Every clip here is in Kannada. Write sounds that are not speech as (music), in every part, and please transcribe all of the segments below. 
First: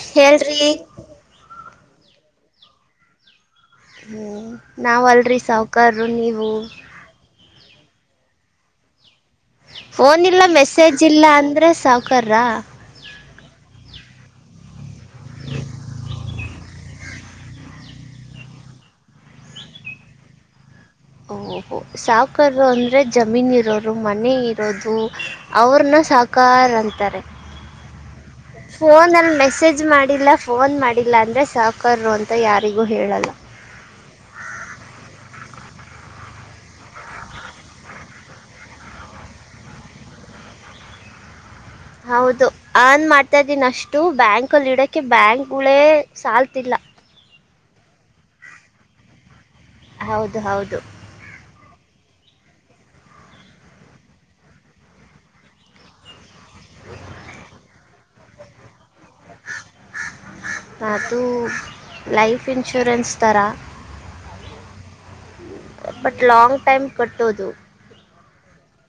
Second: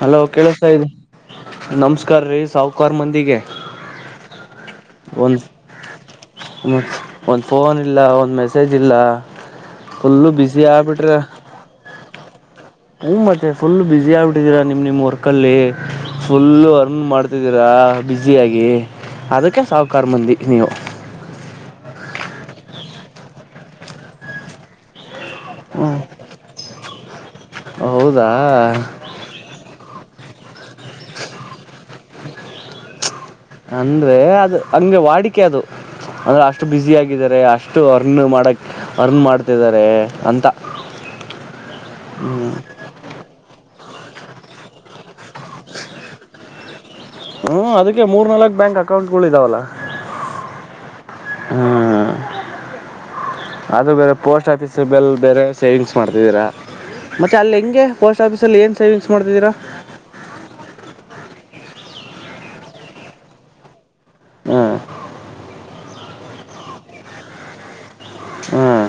ಹಲೋ ಹೇಳ್ರಿ ಕೇಳ್ತ ಇದೆ ನಮಸ್ಕಾರ್ರೀ ಸಾಹಕಾರಾರ್ ಮಂದಿಗೆ ಹ್ಞೂ ನಾವಲ್ರರಿ ಸಾಾವಕಾರರು ನೀವು ಒಂದು ಫೋನ್ ಇಲ್ಲ ಒಂದು ಮೆಸೇಜ್ ಇಲ್ಲ ಫುಲ್ಲು ಫೋನಲ್ಲ ಬಿಸಿ ಮೆಸೇಜ್ ಆಗ್ಬಿಟ್ರ ಇಲ್ಲ ಅಂದ್ರೆ ಸಾವುಕಾರ್ರ ಹ್ಮ ಮತ್ತೆ ಫುಲ್ ಬಿಸಿಿ ಆಗ್ಬಿಟ್ಟಿದೀರಾ ನಿಮ್ ನಿಮ್ ವರ್ಕ್ ಅಲ್ಲಿ ಫುಲ್ ಅರ್ನ್ ಮಾಡ ೀರ ಬುಸಿಯಾಗಿಿ ಅದಕ್ಕೆ ಸಾಹಕಾರಾರ್ ಬಂದಿ ನೀವು ಸಾವ್ಕಾರು ಅಂದರೆ ಜಮೀನಿರೋರು ಮನೆ ಇರೋದು ಅವ್ರನು ಸಾಕಾರ ಅಂತಾರೆ ಹೌದಾ ಫೋನ್ಲ್ಲಿ ಮೆಸ ಮೆಸೇಜ್ ಮಾಡಿಲ್ಲ ಫೋನ್ ಮಾಡಿಲ್ಲ ಅಂದರೆ ಸಾಕರು ಅಂತ ಯಾರಿಗೂ ಹೇಳಲ್ಲ ಅಂದ್ರೆ ಅದು ವಾಡಿಕೆ ಅದು ಅಂದ್ರೆ ಅಷ್ಟು ಬ್ಯುಸ ಆಗಿದ್ದಾರೆ ಅಷ್ಟು ಅರ್ನ್ ಮಾಡಕ್ ಅರ್ನ್ ಮಾಡ್ತಿದ್ದಾರೆ ಅಂತ (inaudible) ಹೌದು ಆನ್ ಮಾಡ್ತಾ ಇದ್ದೀನಿ ಅಷ್ಟು ಬ್ಯಾಂಕಲ್ಲಿ ಇಡಕ್ಕೆೆ ಬ್ಯಾಂಕ್ಗಳೇ ಸಾಲ್ತಿಲ್ಲ ಹ್ಮ ಅದಕ್ಕೆ ಮೂರ್ ನಾಲ್ಕು ಬ್ಯಾಂಕ್ ಅಕೌಂಟ್ ಗಳು ಇದಾವಲ್ಲ ಹೌದು ಹೌದು ಹ್ಮ್ ಅದು ಬೇರೆ ಪೋಸ್ಟ್ ಆಫೀಸ್ ಬೆಲ್ ಬೇರೆ ಸೇವಿಂಗ್ಸ್ ಮಾಡ್ತಿದ್ದೀರಾ ಮತ್ತೆ ಅಲ್ಲಿ ಹೆಂಗೆ ಪೋಸ್ಟ್ ಆಫೀಸ ಅಲ್ಲಿ ಏನ್ ಸೇವಿಂಗ್ಸ್ ಮಾಡ್ತಿದ್ದೀರಾ ಅದು ಲೈಫ್ ಇನ್ಶೂರೆನ್ಸ್ ಥರ ಹ್ಮ್ ಬಟ್ ಲಾಂಗ್ ಟೈಮ್ ಕಟ್ಟೋದು ಹ್ಮ್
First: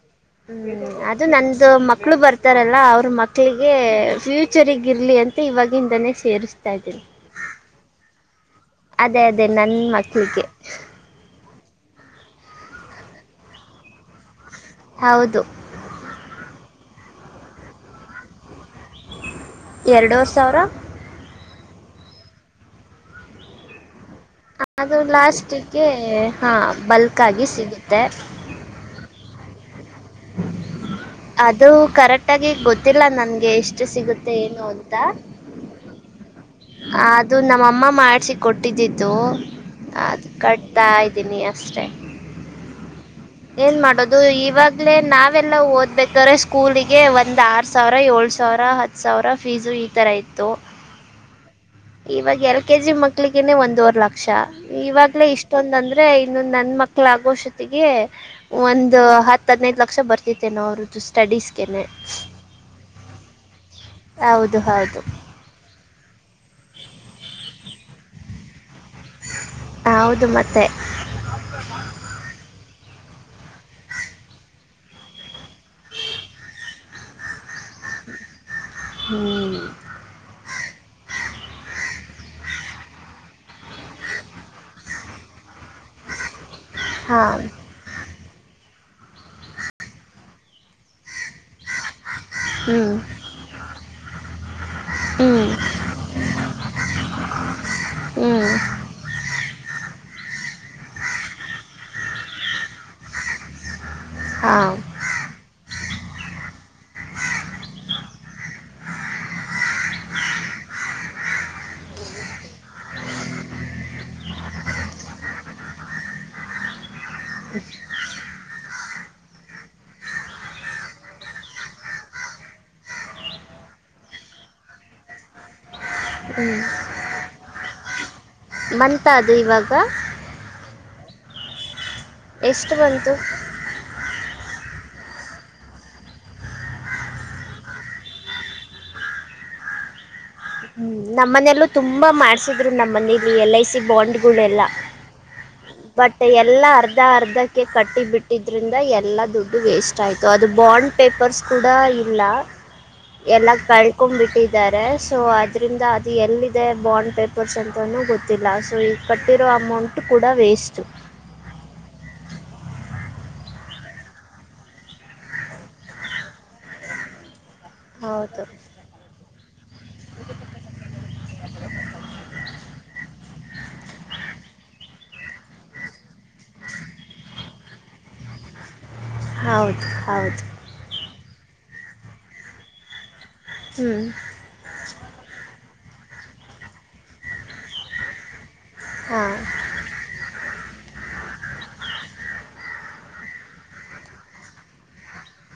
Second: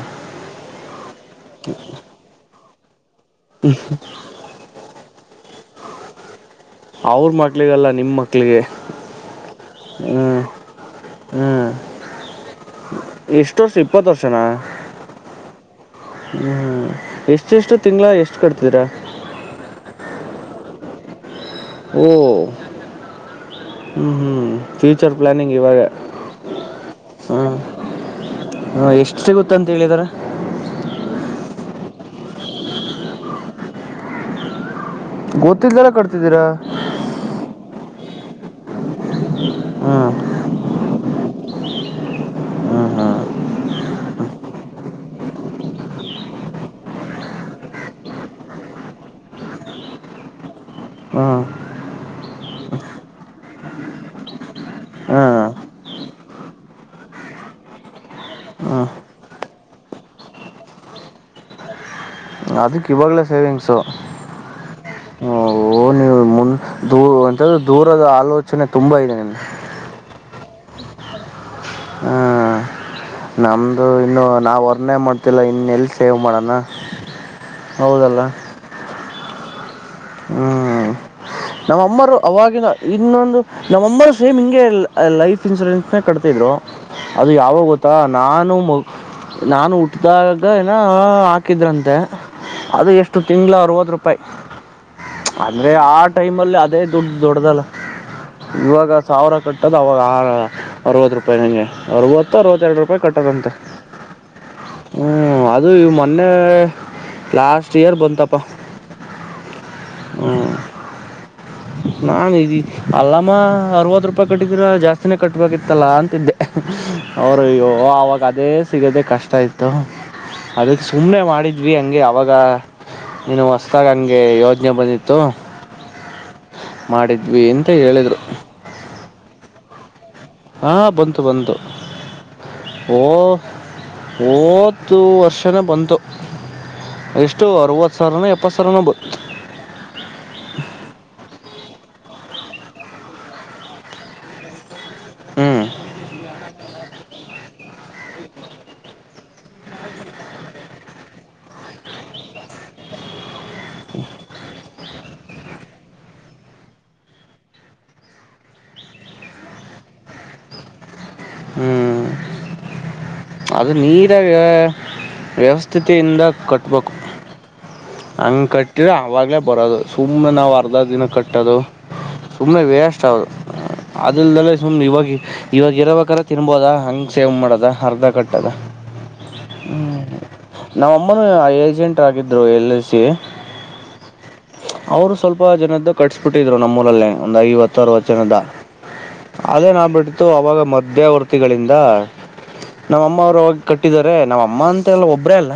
ಹ್ಮ್ ಅದು ನಂದು ಮಕ್ಳು ಬರ್ತಾರಲ್ಲ ಅವ್ರ ಮಕ್ಳಿಗೆ ಫ್ಯೂಚರ್ಗ್ ಇರ್ಲಿ ಅಂತ ಇವಾಗಿಂದಾನೇ ಸೇರಿಸ್ ಇದ್ದೀನಿ ಅವ್ರ ಮಕ್ಳಿಗಲ್ಲ ನಿಮ್ಮ ಮಕ್ಳಿಗೆ ಅದೇ ಅದೇ ನನ್ ಹ್ಮ್ ಮಕ್ಳಿಗೆ ಹ್ಮ್ ಎಷ್ಟ್ ವರ್ಷ ಎಪ್ಪಾತು ವರ್ಷನ ಹೌದು ಹ್ಮ್ ಎಷ್ಟ ಎಷ್ಟು ತಿಂಗ್ಗಳ ಎಷ್ಟು ಕಟ್ತಿದರಾ ಎರಡೂ ಸಾವಿರ ಓ ಹ್ಮ್ ಹ್ಮ್ ಅದು ಫ್ಯೂಚರ್ ಪ್ಲಾನಿಂಗ್ ಇವಾಗ ಲಾಸ್ಟಗೆ ಹಾ ಬಲ್ಕ್ ಆಗಿ ಸಿಗುತ್ತೆ ಹ ಎಷ್ಟು ಸಿಗುತ್ತ ಅಂತ ಹೇಳಿದಾರೆ ಅದು ಕರೆಕ್ಟ್ ಆಗಿ ಗೊತ್ತಿಲ್ಲ ನನ್ಗೆ ಎಷ್ಟು ಸಿಗುತ್ತೆ ಏನು ಅಂತ ಗೊತ್ತಿದ್ದಲ್ಲ ಕಟ್ತಿದ್ದೀರಾ ಅದು ನಮ್ಮಮ್ಮ ಮಾಡ್ಸಿ ಕೊಟ್ಟಿದ್ದಿದ್ದು ಹ್ಮ್ ಅದು ಕಟ್ ಕಥಾ ಇದೀನಿ ಅಷ್ಟೇ ಹ್ಮ್ ಏನ್ ಮಾಡೋದು ಇವಾಗ್ಲೇ ನಾವೆಲ್ಲ ಓದ್ಬೇಕ್ರ ಸ್ಕೂಲಿಗೆ ಒಂದ್ ಆರ್ ಸಾವಿರ ಏಳ್ ಸಾವಿರ ಹತ್ತು ಸಾವಿರ ಫೀಸು ಈ ಥರ ಇತ್ತು ಹ್ಮ ಇವಾಗ ಎಲ್ ಕೆ ಜಿ ಮಕ್ಳಿಗನೆ ಒಂದುವವರೆ ಲಕ್ಷ ಇವಾಗ್ಲೇ ಹ್ಮ್ ಇಷ್ಟೊಂದ ಅಂದ್ರೆ ಇನ್ನೊ ನನ್ ಮಕ್ಳ ಆಗೋ ಸೊತ್ತಗೆ ಹ್ಮ್ ಒಂದು ಹತ್ತ ಹದ್ನೈದು ಲಕ್ಷ ಬರ್ತತೆೇನೋ ಅವ್ರದ್ದು ಸ್ಟಡೀಸ್ಗೆನೆ ಅದಕ್ಕೆ ಇವಾಗಲೇ ಸೇವಿಂಗ್ಸು ಹೌದು ಹೌದು ಅಂತ್ರ ದೂರದ ಆಲೋಚನೆ ತುಂಬಾ ಇದೆ ನನ್ಗೆ ಹೌದು ಮತ್ತೆ ಹ್ಮ್ ನಮ್ದು ಇನ್ನು ನಾವ ವರ್ನೆ ಮಾಡ್ತಿಲ್ಲ ಇನ್ನ ಎಲ್ಲಿ ಸೇವ್ ಮಾಡಣ ಹೌದಲ್ಲ ಹ್ಮ್ ಹ್ಮ್ ನಮ್ಮ ಅಮ್ಮರು ಅವವಾಗಿನ ಇನ್ನೊಂದು ನಮ್ಮ ಅಮ್ಮರು ಸೇಮ್ ಹಿಂಗೆ ಲೈಫ್ ಇನ್ಸೂರೆನ್ಸ್ ಕಟ್ತಿದ್ರು ಹಾ ಅದು ಯಾವಾಗೊ ನಾನು ಮ ನಾನು ಹಟ್ಟ್ದಾಗ ಏನ ಆ ಹಾಕಿದ್ರಂತೆ ಅದು ಹ್ಮ್ ಎಷ್ಟು ತಿಂ್ಳ ಅರರುವತ್ತು ರೂಪಾಯಿ ಹ್ಮ್ ಅಂದ್ರೆ ಆ ಟೈಮಲ್ಲಿ ಅದೇ ದುಡ್ ದೊಡ್ಡ್ದಲ್ಲ ಹ್ಮ್ ಇವಾಗ ಸಾವಿರ ಕಟ್ಟೋದು ಅವಾಗ ಆಹಾರ ಅರವತ್ತು ರೂಪಾಯಿ ನಂಗೆ ಅವತ್ತು ಅರವತ್ತೆರಡು ರಾಯ ಕೇ ಕಟ್ಟದಂತ ಹಾ ಹ್ಞೂ ಅದು ಇವು ಮೊನ್ನೆ ಲಾಸ್ಟ್ ಇಯರ್ ಬಂತಪ್ಪ ಹ್ಮ ನಾು ಇದಿ ಅಲ್ಲಮ್ಮ ಅರವತ್ತು ರೂಪಾಯಿ ಕಟ್ಟಿದ್ದೀರ ಜಾಸ್ತಿನೇ ಕಟ್ಬೇಕಿತ್ತಲ್ಲಾ ಅಂತಿದ್ದೆ ಅವರು ಅವಾಗ ಅದೇ ಸಿಗದೆ ಕಷ್ಟ ಇತ್ತು ಅದಕ್ಕೆ ಸುಮ್ಮ್ನೆ ಮಾಡಿದ್ವಿ ಹಂಗೆ ಅವಾಗ ನು ಹೊಸದಾಗ ಹಂಗೆ ಯ ಯೋಚನೆ ಬಂದಿತ್ತು ಮಾಡಿದ್ವಿ ಅಂತ ಹೇಳಿದ್ರು ಬಂತಾ ಅದು ಇವಾಗ ಹಾ ಬಂತು ಬಂತು ಎಷ್ಟು ಓ ಬಂತು ಓದು ವರ್ಷನೆ ಬಂತು ಎಷ್ಟು ಅರವತ್ತು ಸಾವಿರನ ಎಪ್ಪತ್ ಸಾವಿರನ ಬ ಹ್ಮ್ ನಮ್ಮನೆಯಲ್ಲೂ ತುಂಬಾ ಮಾಡ್ಸಿದ್ರು ನಮ್ಮನ ಇ ಎಲ್ ಐ ಸಿ ಬಾಂಡ್ ೆಲ್ಲಾ ಹ್ಮ್ ಬಟ್ ಎಲ್ಲಾ ಅರ್ಧ ಅರ್ಧಕ್ಕೆ ಕಟ್ಟಿ ಬಿಟ್ಟಿದ್ರಿಂದ ಎಲ್ಲಾ ದುಡ್ಡು ವೇಸ್ಟ್ ಇಷ್ಟ ಆಯ್ತು ಅದು ಬಾಂಡ್ ಪೇಪರ್ಸ್ ಕೂಡ ಇಲ್ಲ ಎಲ್ಲ ಕಳ್ಕೊಂಡ್ ಬಿಟ್ಟಿದ್ದಾರೆ ಸೊ ಅದರಿಂದ ಅದು ಎಲ್ಲಿದೆ ಬಾಂಡ್ ಪೇಪರ್ಸ್ ಅಂತೂ ಗೊತ್ತಿಲ್ಲ ಸೊ ಈದು ಕಟ್ಟಿರೋ ಅಮೌಂಟ್ ಕೂ ವೇಸ್ಟ್ ಹ್ಞೂ ಅದು ನೀರ ವ್ಯ ವ್ಯವಸ್ಥಿತೆಯಿಂದ ಕಟ್ಟಬೇಕು ಹೌದು ಹಂಗ ಕಟ್ಟಿದ್ರ ಅವಾಗ್ಲೇ ಬರೋದು ಸುಮ್ಮ್ನೆ ನಾವವು ಅರ್ಧ ದಿನ ಕಟ್ಟೋದು ಸುಮ್ಮನೆ ವೇಸ್ಟ್ ಅಷ್ಟದು ಅದಲ್ದೆಲ್ಲೇ ಸುಮ್ಮ್ನೆ ಇವಾಗ ಇವಾಗ ಇರಬೇಕ್ರ ತಿನ್ಬೋದ ಹಂಗ ಸೇವ್ ಮಾಡದ ಅರ್ಧ ಕಟ್ಟದ ಹೌದು ಹ್ಮ್ ಹೌದು ನಾವ ಅಮ್ಮನೂ ಏಜೆಂಟ್ ಆಗಿದ್ರು ಎಲ್ ಎ ಸಿ ಹ್ಮ್ ಅವರು ಸ್ವಲ್ಪ ಜನದ್ದ ಕಟ್ಿಸಬಿಟ್ಟಿದ್ರು ನಮ್ಮ ಮೂಲಲ್ಲೇ ಒಂದ್ ಐವತ್ತವತ್ತು ಜನದ ಹಾಂ ಅದೇನಾಗಬಿಟ್ಟಿತ್ತು ಅವಾಗ ಮಧ್ಯವರ್ತಿಗಳಿಂದ ನಮ್ಮ ಅಮ್ಮ ಅವರ ಹೋಗಿ ಕಟ್ಟಿದಿದ್ದಾರೆ ನಮ್ಮ ಅಮ್ಮ ಅಂತ ಅಲ್ಲಾ ಒಬ್ರೇ ಅಲ್ಲ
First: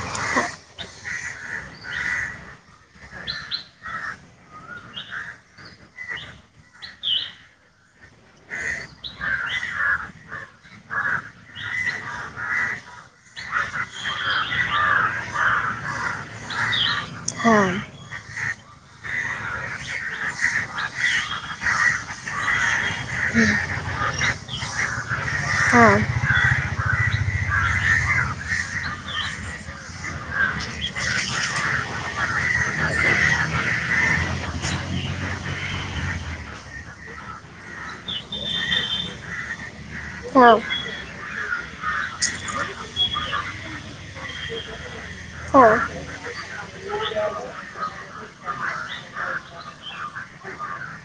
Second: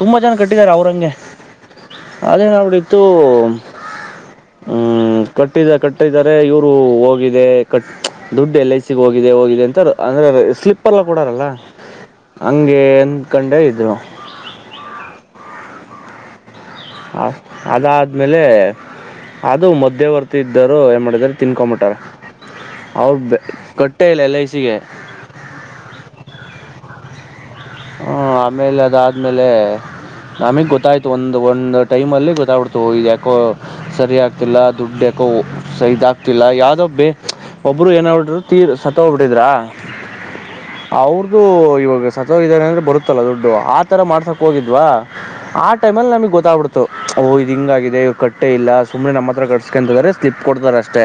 ತುಂಬಾ ಜನ ಕಟ್ಟಿದ್ದಾರೆ ಅವ್ರಂಗೆ, (inaudible) ಅದೇ ಒಂದ ಇತ್ತು ಹೂ (inaudible) ಕಟ್ಟಿದ ಕಟ್ಟಿದ್ದಾರೆ ಇವರು ಹೋಗಿದೆ ಕಟ್ ದುಡ್ಡು ಎಲ್ಐಸಿ ಗೆ ಹೋಗಿದೆ ಹೋಗಿದೆ ಅಂತಾರೆ ಅಂದ್ರೆ ಸ್ಲಿಪ ಎಲ್ಲ ಕೂಡಾರಲ್ಲ ಹಂಗೆ ಅಂದಕಂಡೆ ಇದು (inaudible) ಹಾ ಹಾಂ ಅದಾದ ಆಮೇಲೆ ಅದು ಮಧ್ಯವರ್ತಿ ಇದ್ದರು ಏನ್ ಮಾಡಿದಿದ್ದಾರೆ ತಿನ್ಕೊಂಬಿಟ್ಟಾರ ಹೌದ ಕಟ್ಟೇ ಇಲ್ಲ ಎಲ್ಐಸಿ ಗೆ (inaudible) ಹಾ (inaudible) ಹ ಆಮೇಲೆ ಅದಾದ್ಮೇಲೆ. (inaudible) ನಮಗ ಗೊತ್ತಾಯ್ತು ಒಂದ್ ಒಂದ್ ಟೈಮ ಅಲ್ಲಿ ಗೊತ್ತ್ಬಿಡ್ತು ಇದ ಯಾಕೋ? (inaudible) ಸರಿ ಆಗ್ತಿಲ್ಲ ದುಡ್ಡಕೋ ಸಹಿದಗ್ತಿಲ್ಲ ಯಾವದೋ ಬೇಕ (inaudible) ಒಬ್ಬರು ಏನ್ ಆಗಬಿಟ್ಟುರು ತೀರ್ ಸತ್ತ ಹೋಗ್ಬಿಟ್ಟಿದ್ರ ಹಾಂ ಅವ್ರದು ಇವಾಗ ಸಾ (inaudible) ಬ್ರೋ ಇದನಂದ್ರೆ ಬರುತ್ತಲ್ಲಾ ದುಡ್ಡು ಆತರ ಮಾಡ್ಸಾಕ್ ಹೋಗಿದ್ವಾ (inaudible) ಆ ಹಾಂ ಟೈಮ ಅಲ್ಲಿ ನಮಗ ಗೊತ್ತಾಗಬಿಡ್ತು ಓ ಇದ ಹಿಂಗ ಆಗಿದೆ ಕಟ್ಟೆ ಇಲ್ಲ ಸುಮ್ನೆ ನಮ್ಮ ಹತ್ರ ಕಟ್ಸ್ಕಂತಿದ್ದಾರೆ. (inaudible) ಸ್ಲಿಪ್ ಕೊಡ್ತಾರೆ ಅಷ್ಟೇ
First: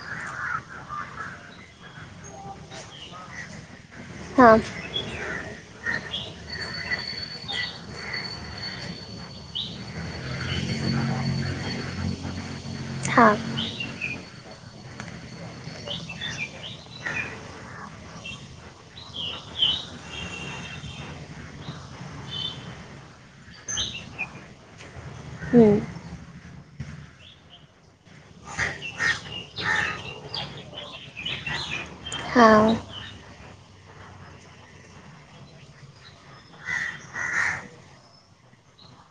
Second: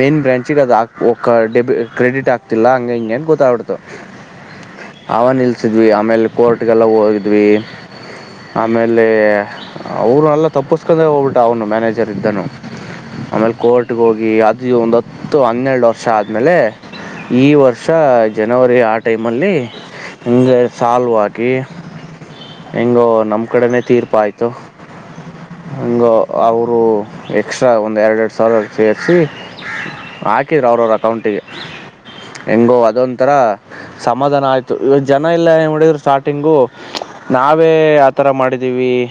ಮೈನ್ ಬ್ರ್ಯಾಂಚಿಗೆ ಅದ ಓಕ್ ಡೆ ಕ್ರೆಡಿಟ್ ಆಗ್ತಿಲ್ಲ ಹಂಗೆ ಹಿಂಗೆ ಗೊತ್ತಾಗ ಬಿಡತ್ತ (inaudible) ತ್ತ (inaudible) ಹಾ (inaudible) ಅವ ನಿಲ್ಸಿದ್ವಿ ಆಮೇಲೆ ಕೋರ್ಟ್ಗೆಲ್ಲ ಹೋಗಿದ್ವಿ. (inaudible) ಆಮೇಲೆ ಅವರ ಅಲ್ಲ ತಪ್ಪಸ್ಕೊಂಡೆ ಹೋಗ್ಬಿಟ್ಟ ಅವನು ಮ್ಯಾನೇಜರ್ ಇದ್ದನು (inaudible) ಹಾಂ ಆಮೇಲೆ ಕೋರ್ಟ್ಗೆ ಹೋಗಿ ರಾತ್ರಿ ಒಂದ ಹೊತ್ತು ಹನ್ನೆರಡು ವರ್ಷ ಆದ್ಮೇಲೆ, (inaudible) ಈ ವರ್ಷ ಜನವರಿ ಆ ಟೈಮ್ ಅಲ್ಲಿ, (inaudible) ಹಂಗೆ ಸಲುವಾಗಿ (inaudible) ಹೆಂಗೋ ನಮ್ಮ ಕಡೆನೆ ತೀರ್ಪ ಆಯ್ತ ಹ್ಞೂ ಹಂಗೋ (inaudible) ಅವರು ಎಕ್ಸ್ಟ್ರಾ ಒಂದು ಎರಡ ಎರಡ ಸಾವಿರ ಸೇರಿಸಿ (inaudible) ಹಾಕಿದ್ರ ಅವ್ರ ಅವ್ರ ಅಕೌಂಟಿಗೆ ಹಾಂ ಹೆಂಗೋ ಅದ ಒಂಥರ ಸಮಾಧಾನ ಆಯ್ತು. (inaudible) ಜನ ಇಲ್ಲ ಏನ್ ಮಾಡಿದ್ರು ಸ್ಟಾರ್ಟಿಂಗು ನಾವೇ ಆತರ ಮಾಡಿದೀವಿ (inaudible)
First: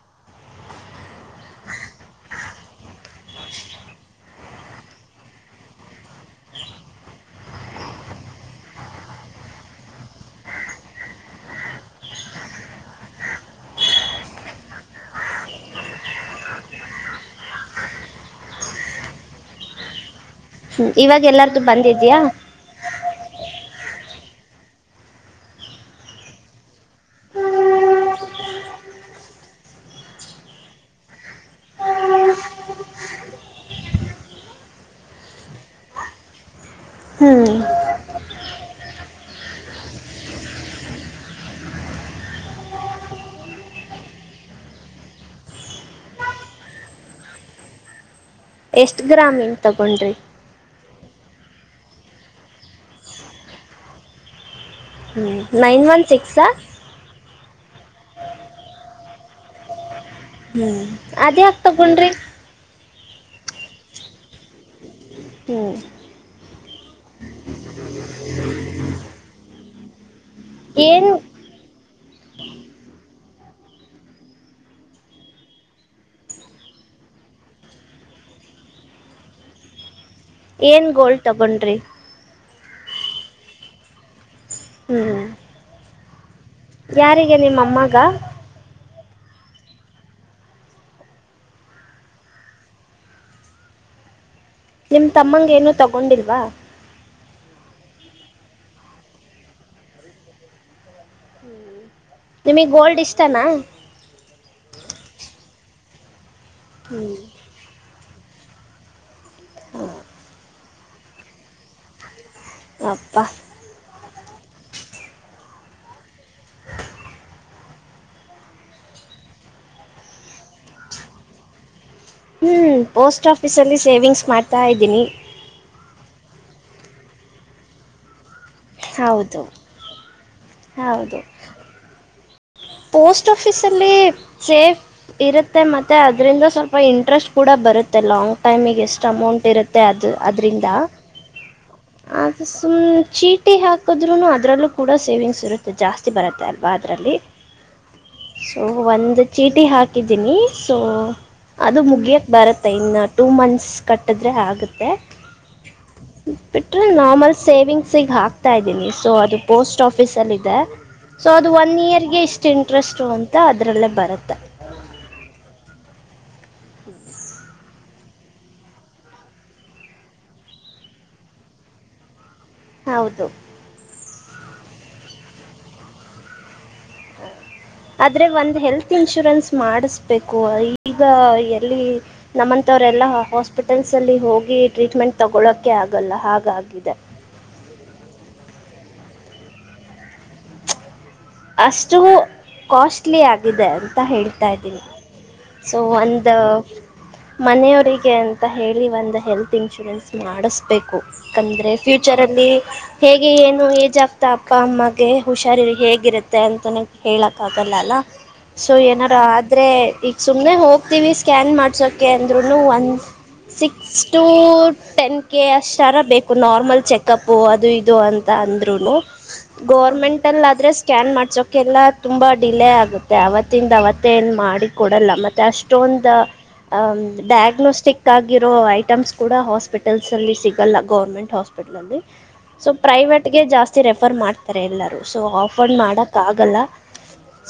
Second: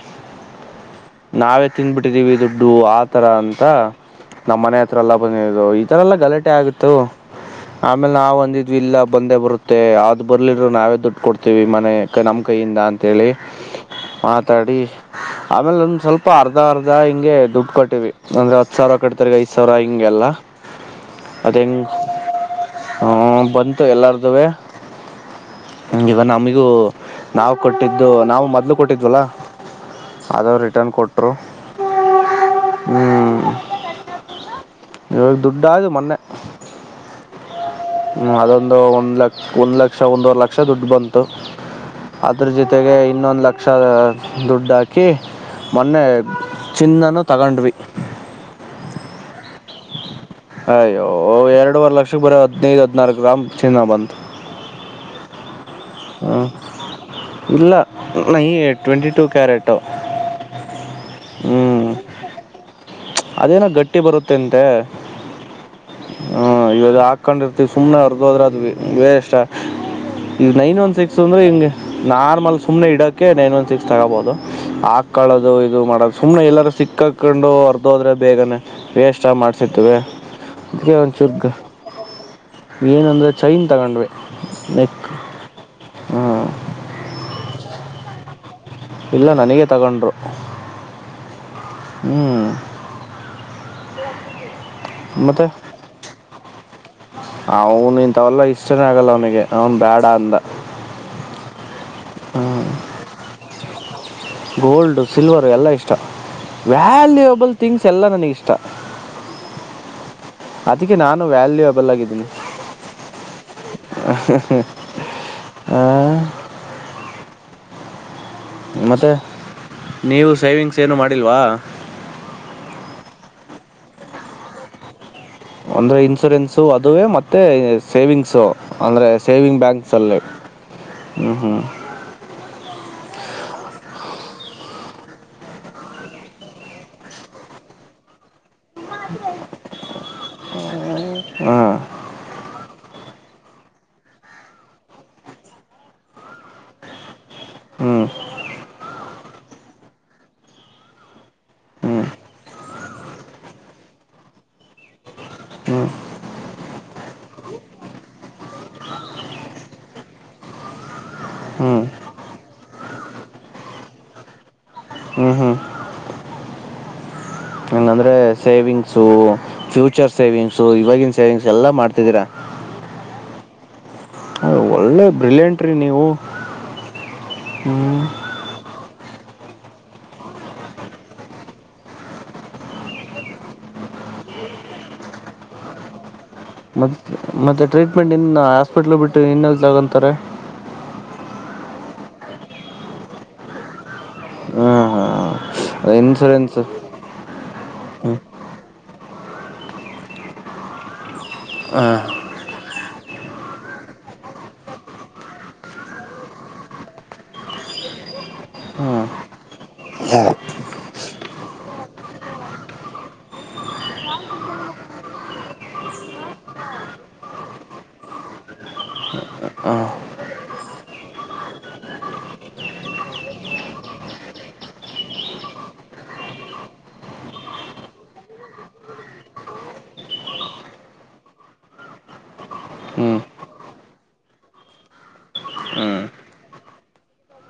ನಾವೇ ತಿನ್ಬಿಟ್ಟಿದೀವಿ ದುಡ್ಡು ಆ ತರ ಅಂತ (inaudible) ನಮ್ಮ ಮನೆ ಹತ್ರ ಎಲ್ಲ ಬಂದಿದ್ರು ಇತರ ಎಲ್ಲ ಗಲಾಟೆ ಆಗಿತ್ತು. ಆಮೇಲೆ ನಾವ್ ಅಂದಿದ್ವಿ ಇಲ್ಲ ಬಂದೇ ಬರುತ್ತೆ ಆದರು (inaudible) ಬರ್ಲಿದರರು ನಾವೇ ದುಡ್ಡು ಕೊಡ್ತೀವಿ ಈ ಮನೆ ಏಕ್ ನಮ್ಮ ಕೈಯಿಂದ ಅಂತ ಹೇಳಿ ಮಾತಾಡಿ (inaudible) ಆಮೇಲೆ ಒಂದ್ ಸ್ವಲ್ಪ ಅರ್ಧ ಅರ್ಧ ಹಿಂಗೆ ದುಡ್ಡು ಕೊಟ್ಟಿವಿ ಒಂದ ಹತ್ತ ಸಾವಿರ ಕಟ್ಟಡತ್ತಾರೆ. (inaudible) ಸಾವರ ಹಿಂಗೆಲ್ಲ? (inaudible) ಹು ಇವಾಗ ಎಲ್ಲಾರ್ದು ಬಂದಿದೆಯಾ? (inaudible) ಹು ಬಂತು ಎಲ್ಲಾರದೂವೇ? (inaudible) ಹು ಇದ ನಮಿಗೂ ನಾವು ಕೊಟ್ಟಿದ್ದು ನಾವು ಮೊದ್ಲು ಕೊಟ್ಟಿದ್ವಲ್ಲ? (inaudible) ಅದು ರಿಟರ್ನ್ ಕೊಟ್ಟರು ಹೂ (inaudible) (unintelligible) ಇವಾಗ ದುಡ್ಡ ಆದು ಮೊನ್ನೆ? (inaudible) ಹ್ಮ್ ಹು ಅದೊಂದು ಒಂದ್ ಲಕ್ಷ ಒಂದ್ ಲಕ್ಷ ಒಂದುವರೆ ಲಕ್ಷ ದುಡ್ಡು ಬಂತು. (inaudible) ಅದ್ರ ಜೊತೆಗೆ ಇನ್ನೊಂದ ಲಕ್ಷ ದುಡ್ಡು ಹಾಕಿ, (inaudible) ಮೊನ್ನೆ ಚಿನ್ನನ್ನು ತಗೊಂಡ್ವಿ. (inaudible) ಎಷ್ಟ ಗ್ರಾಮ ಇಂದ ತಗೊಂಡ್ರಿ? (inaudible) ಅಯ್ಯೋ ಎರಡುವರೆ ಲಕ್ಷ ಬೇರೆ ಹದನೈದ ಹದ್ನಾರಾ ಗ್ರಾಮ ಚಿನ್ನ ಬಂತು. (inaudible) ನೈನ್ ವನ್ (inaudible) ಹ ಇಲ್ಲ ನೈನ ಎಟ್ ಟ್ವೆಂಟಿ ಟೂ ಕ್ಯಾರಟೋ? (inaudible) ಹೂ ಅದ್ಯಾಕ ತಗೊಂಡ್ರಿ. (inaudible) ಅದೇನೋ ಗಟ್ಟಿ ಬರುತ್ತೆ ಅಂತೆ ಹ್ಮ್ ಹ್ಮ ಇದು ಹಾಕೊಂಡಿ ಇರ್ತಿವಿ ಸುಮ್ನೆ ಹೊರ್ದೋದ್ರ ಅದು ಬೇರೆಷ್ಟ ಈ ನೈನ್ ಒನ್ ಏನ್ ಸಿಕ್ಸ್ ಅಂದ್ರೆ ಹೆಿಂಗೆ ನಾರ್ಮಲ್ ಸುಮನೆ ಇಡಕ್ಕೆ ನೈನ್ ಒನ್ ಸಿಕ್ಸ್ ತಗೋಬಹುದು ಹಾಕೊಳ್ಳೋದು ಇದು ಮಾಡೋದು ಸುಮನೆ ಎಲ್ಲಾರ ಸಿಕ್ಕಕ್ ಕುಂಡೋರ್ ೋದ್ರೆ ಬೇಗನೆ ವೇಸ್ ಮಾಡ್ಸತವೆ ಏನ್ ಅದ ಒ ಗೋಲ್ಡ್ ಚುಗ್ಗ ತಗೊಂಡ್ರಿ ಏನಂದರೆ ಚೈನ್ ತಗೊಂಡೆ ನೆಕ್ ಹ್ಮ್ ಹಾಂ ಯಾರಿಗೆ ನಿಮ್ಮ ಅಮ್ಮಗ ಇಲ್ಲ ನನಗೆ ತಗೊಂಡರು ಹ್ಮ್ ನಿಮ್ ತಮ್ಮಂಗ ಏನು ತಗೊಂಡಿಲ್ವಾ ಅವನು ಇಂತವಲ್ಲ ಇಷ್ಟನೆೇ ಆಗಲ್ಲ ಅವನಿಗೆ ಅವನ್ ಬೇಡ ಅಂದ ಹ್ಞೂ ನಿಮಗ್ ಗೋಲ್ಡ್ ಇಷ್ಟನಾ ಗೋಲ್ಡ್ ಸಿಲ್ವರ್ ಎಲ್ಲ ಇಷ್ಟ ಹ್ಮ್ ವ್ಯಾಲ್ಯುಯಬಲ್ ಥಿಂಗ್ಸ್ ಎಲ್ಲ ನನಗಿಷ್ಟ ಅದಕ್ಕೆ ನಾನು ವ್ಯಾಲ್ಯೂಬಲ್ಲಾಗಿದ್ದೀನಿ ಅಪ್ಪ ಹ ಮತ್ತು ನೀವು ಸೇವಿಂಗ್ಸ್ ಏನು ಮಾಡಿಲ್ವಾ ಹ್ಮ್ ಪೋಸ್ಟ್ ಆಫೀಸ್ಲ್ಲಿ ಸೇವಿಂಗ್ಸ್ ಮಾಡ್ತಾ ಇದ್ದೀನಿ ಅಂದ್ರೆ ಇನ್ಸೂರೆನ್ಸು ಅದುವೇ ಮತ್ತೆ ಸೇವಿಂಗ್ಸು ಅಂದ್ರೆ ಹೌದು ಸೇವಿಂಗ್ ಬ್ಯಾಂಕ್ಸ್ ಅಲ್ಲಿ ಹೌದು ಹ್ಮ್ ಹ್ಮ್ ಪೋಸ್ಟ್ ಆಫಿಸಲ್ಲಿ ಸ ಇರುತ್ತೆ ಮತ್ತೆ ಅದರಿಂದ ಸ್ವಲ್ಪ ಇಂಟ್ರೆಸ್ಟ್ ಕೂಡ ಬರುತ್ತೆ ಲಾಂಗ್ ಟೈಮಿಗೆ ಎಷ್ಟು ಅಮೌಂಟ್ ಇರುತ್ತೆ ಮತ್ತೆ ಅದು ಅದರಿಂದ ಹಾ ಅದು ಸುಮ್ಮನೆ ಚೀಟಿ ಹಾಕಿದ್ರರು ಅದರಲ್ಲೂ ಕೂಡ ಸೇವಿಂಗ್ಸ್ ಇರುತ್ತೆ ಜಾಸ್ತಿ ಬರುತ್ತೆ ಅಲ್ವಾ ಅದರಲ್ಲಿ ಹ್ಮ್ ಸೊ ಒಂದ್ ಚೀಟಿ ಹಾಕಿದ್ದೀನಿ ಸೊ ಅದು ಹ್ಞೂ ಮುಗಿಯೋಕ್ಕೆ ಬರುತ್ತೆ ಇನ್ನು ಟೂ ಮಂತ್ಸ್ ಕಟ್ಟಿದ್ರೆ ಆಗುತ್ತೆ ಹ್ಞೂ ಬಿಟ್ರೆ ನಾರ್ಮಲ್ ಸೇವಿಂಗ್ಸಿಗೆ ಹಾಕ್ತಾ ಇದೀನಿ ಸೊ ಅದು ಪೋಸ್ಟ್ ಆಫೀಸ್ ಅಲ್ಲಿ ಇದೆ ಸೊ ಅದು ಒನ್ ಹ್ಞೂ ಇಯರ್ಗೆ ಇಷ್ಟ್ ಇಂಟ್ರೆಸ್ಟ್ ಅಂತ ಅದ್ರಲ್ಲೇ ಬರುತ್ತೆ ಹ್ಮ ಹ್ಮ ಹ್ಞ ಸೇವಿಂಗ್ಸು ಫ್ಯೂಚರ್ ಸೇವಿಂಗ್ಸು ಇವಾಗಿನ ಸೇವಿಂಗ್ಸ್ ಎಲ್ಲಾ ಮಾಡ್ತಿದ್ದೀರಾ ಹೌದು ಒಳ್ಳೆ ಬ್ರಿಲಿಯಂಟ್ರೀ ನೀವು ಹ್ಞೂ ಆದ್ರೆ ಒಂದು್ ಹೆಲ್ತ್ ಇನ್ಶೂರೆನ್ಸ್ ಮಾಡಿಸ್ಬೇಕು ಈಗ ಎಲ್ಲಿ ನಮ್ಮಂತವ್ರೆಲ್ಲಾ ಹಾಸ್ಪಿಟಲ್ಸ್ ಅಲ್ಲಿ ಹೋಗಿ ಟ್ರೀಟ್ಮೆಂಟ್ ತಗೊಳಕೆ ಆಗಲ್ಲ ಹಾಗಾಗಿ ಮತ್ತೆ ಮತ್ತೆ ಟ್ರೀಟ್ಮೆಂಟ್ ಇನ್ನು ಹಾಸ್ಪಿಟ್ಲ್ ಬಿಟ್ಟು ಇನ್ನ ತಗೊಂತಾರೆ ಅಷ್ಟು ಕಾಸ್ಟ್ಲಿ ಆಗಿದೆ ಅಂತ ಹೇಳ್ತಾ ಇದ್ದೀನಿ ಹಾಂ ಸೊ ಹಾಂ ಒಂದು ಇನ್ಸೂರೆನ್ಸ್ ಮನೆಯವರಿಗೆ ಹ್ಞೂ ಅಂತ ಹೇಳಿ ಒಂದು ಹೆಲ್ತ್ ಇನ್ಶೂರೆನ್ಸ್ ಮಾಡಿಸಬೇಕು ಯಾಕಂದ್ರೆ ಹಾಂ ಫ್ಯೂಚರ್ ಇಲ್ಲಿ ಹೇಗೆ ಏನು ಏಜ್ ಆಗ್ತಾ ಅಪ್ಪ ಅಮ್ಮಗೆ ಹುಷಾರಿ ಹೇಗಿರುತ್ತೆ ತ್ತೆ ಅಂತಾನೇ ಹೇಳಕ್ಕ ಆಾಗಲ್ಲಲ್ಲ ಸೊ ಏನಾರ ಆದ್ರೆ ಈಗ ಹಾಂ ಸುಮ್ನೆ ಹೋಗ್ತೀವಿ ಸ್ಕ್ಯಾನ್ ಮಾಡ್ಸೋಕೆ ಅಂದ್ರುೂನು ಒಂದ ಸಿಕ್ಸ್ ಟು ಟೆನ್ ಕೆ ಅಷ್ಟರ ಬೇಕು ನಾರ್ಮಲ್ ಚೆಕಪ್ಪು ಅದು ಇದು ಅಂತ ಅಂದರುೂ ಹಾಂ ಗೋರ್ಮೆಂಟ್ ಅಲ್ಲಿ ಆದ್ರೆ ಸ್ಕ್ಯಾನ್ ಮಾಡ್ಸೋಕೆಲ್ಲ ತುಂಬ ಡಿಲೇ ಆಗುತ್ತೆ ಅವತ್ತಿಂದ ಅವತ್ತೇ ಏನು ಮಾಡಿ ಕೊಡಲ್ಲ ಮತ್ತೆ ಅಷ್ಟು ತಂದ ಅ ಡಯಾಗ್ನೋಸ್ಟಿಕ್ ಆಗಿರೋ ಐಟಮ್ಸ್ ಕೂಡ ಹಾಸ್ಪಿಟಲ್ಸ್ ಅಲ್ಲಿ ಸಿಗೋಲ್ಲ ಗೌರ್ಮೆಂಟ್ ಹಪಿಲ್ಲ್ಲಿ ಸ ಹ್ಞೂ ಪ್ರೈವಟ್ಗೆ ಜಾಸ್ತಿ ರೆಫರ್ ಮಾಡ್ತಾರೆ ಎಲ್ಲೂ ಅಫಂಡ್ ಮಾಡೋಕ್ಕಾಗಲ್ಲ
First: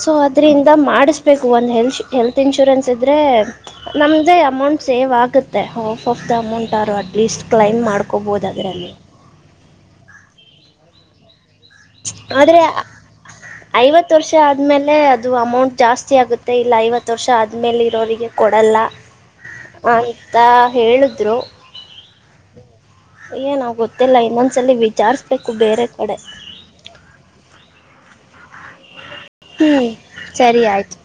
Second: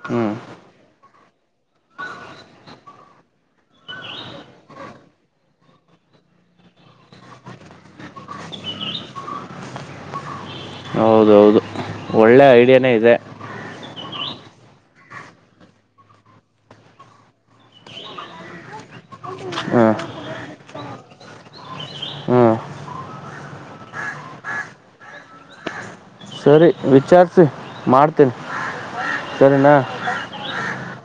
ಸೊ ಹ್ಞೂ ಹ್ಞೂ ಅದರಿಂದ ಮಾಡಿಸ್ಬೇಕು ಒಂದು ಹೆಲ್ಶ ಹೆಲ್ತ್ ಇನ್ಶೂರೆನ್ಸ್ ಇದ್ದರೆ ನಮ್ದೇ ಅಮೌಂಟ್ ಸೇವ್ ಆಗುತ್ತೆ ಹಾಫ್ ಆಫ್ ದ ಅಮೌಂಟ್ಾರರು ಅಟ್ಲೀಸ್ಟ್ ಕ್ಲೈಮ್ ಮಾಡ್ಕೊಬೋದು ಅದರಲ್ಲಿ ಹೌದೌದು ಒಳ್ಳೆ ಆದ್ರೆ ಐಡಿಯಾನೇ ಇದೆ (inaudible) ಐವತ್ತು ವರ್ಷ ಆದ್ಮೇಲೆ ಅದು ಅಮೌಂಟ್ ಜಾಸ್ತಿ ಆಗುತ್ತೆ ಇಲ್ಲ ಐವತ್ತು ವರ್ಷ ಆದ್ಮೇಲೆ ಇರೋರಿಗೆ ಕೊಡಲ್ಲ ಹಾಂ ಅಂತ ಹೇಳಿದ್ರು ಹಾಂ ಏನಾ್ ಗೊತ್ತಿಲ್ಲ ಇಮನ್ಸಲ್ಲಿ ವಿಚಾರಿಸ್ಬೇಕು ಬೇರೆ ಕಡೆ ಸರಿ ವಿಚಾರಿಸಿಿ ಮಾಡ್ತೀನಿ ಸರಿನಾ ಹ್ಮ್ ಸರಿ ಆಯ್ತು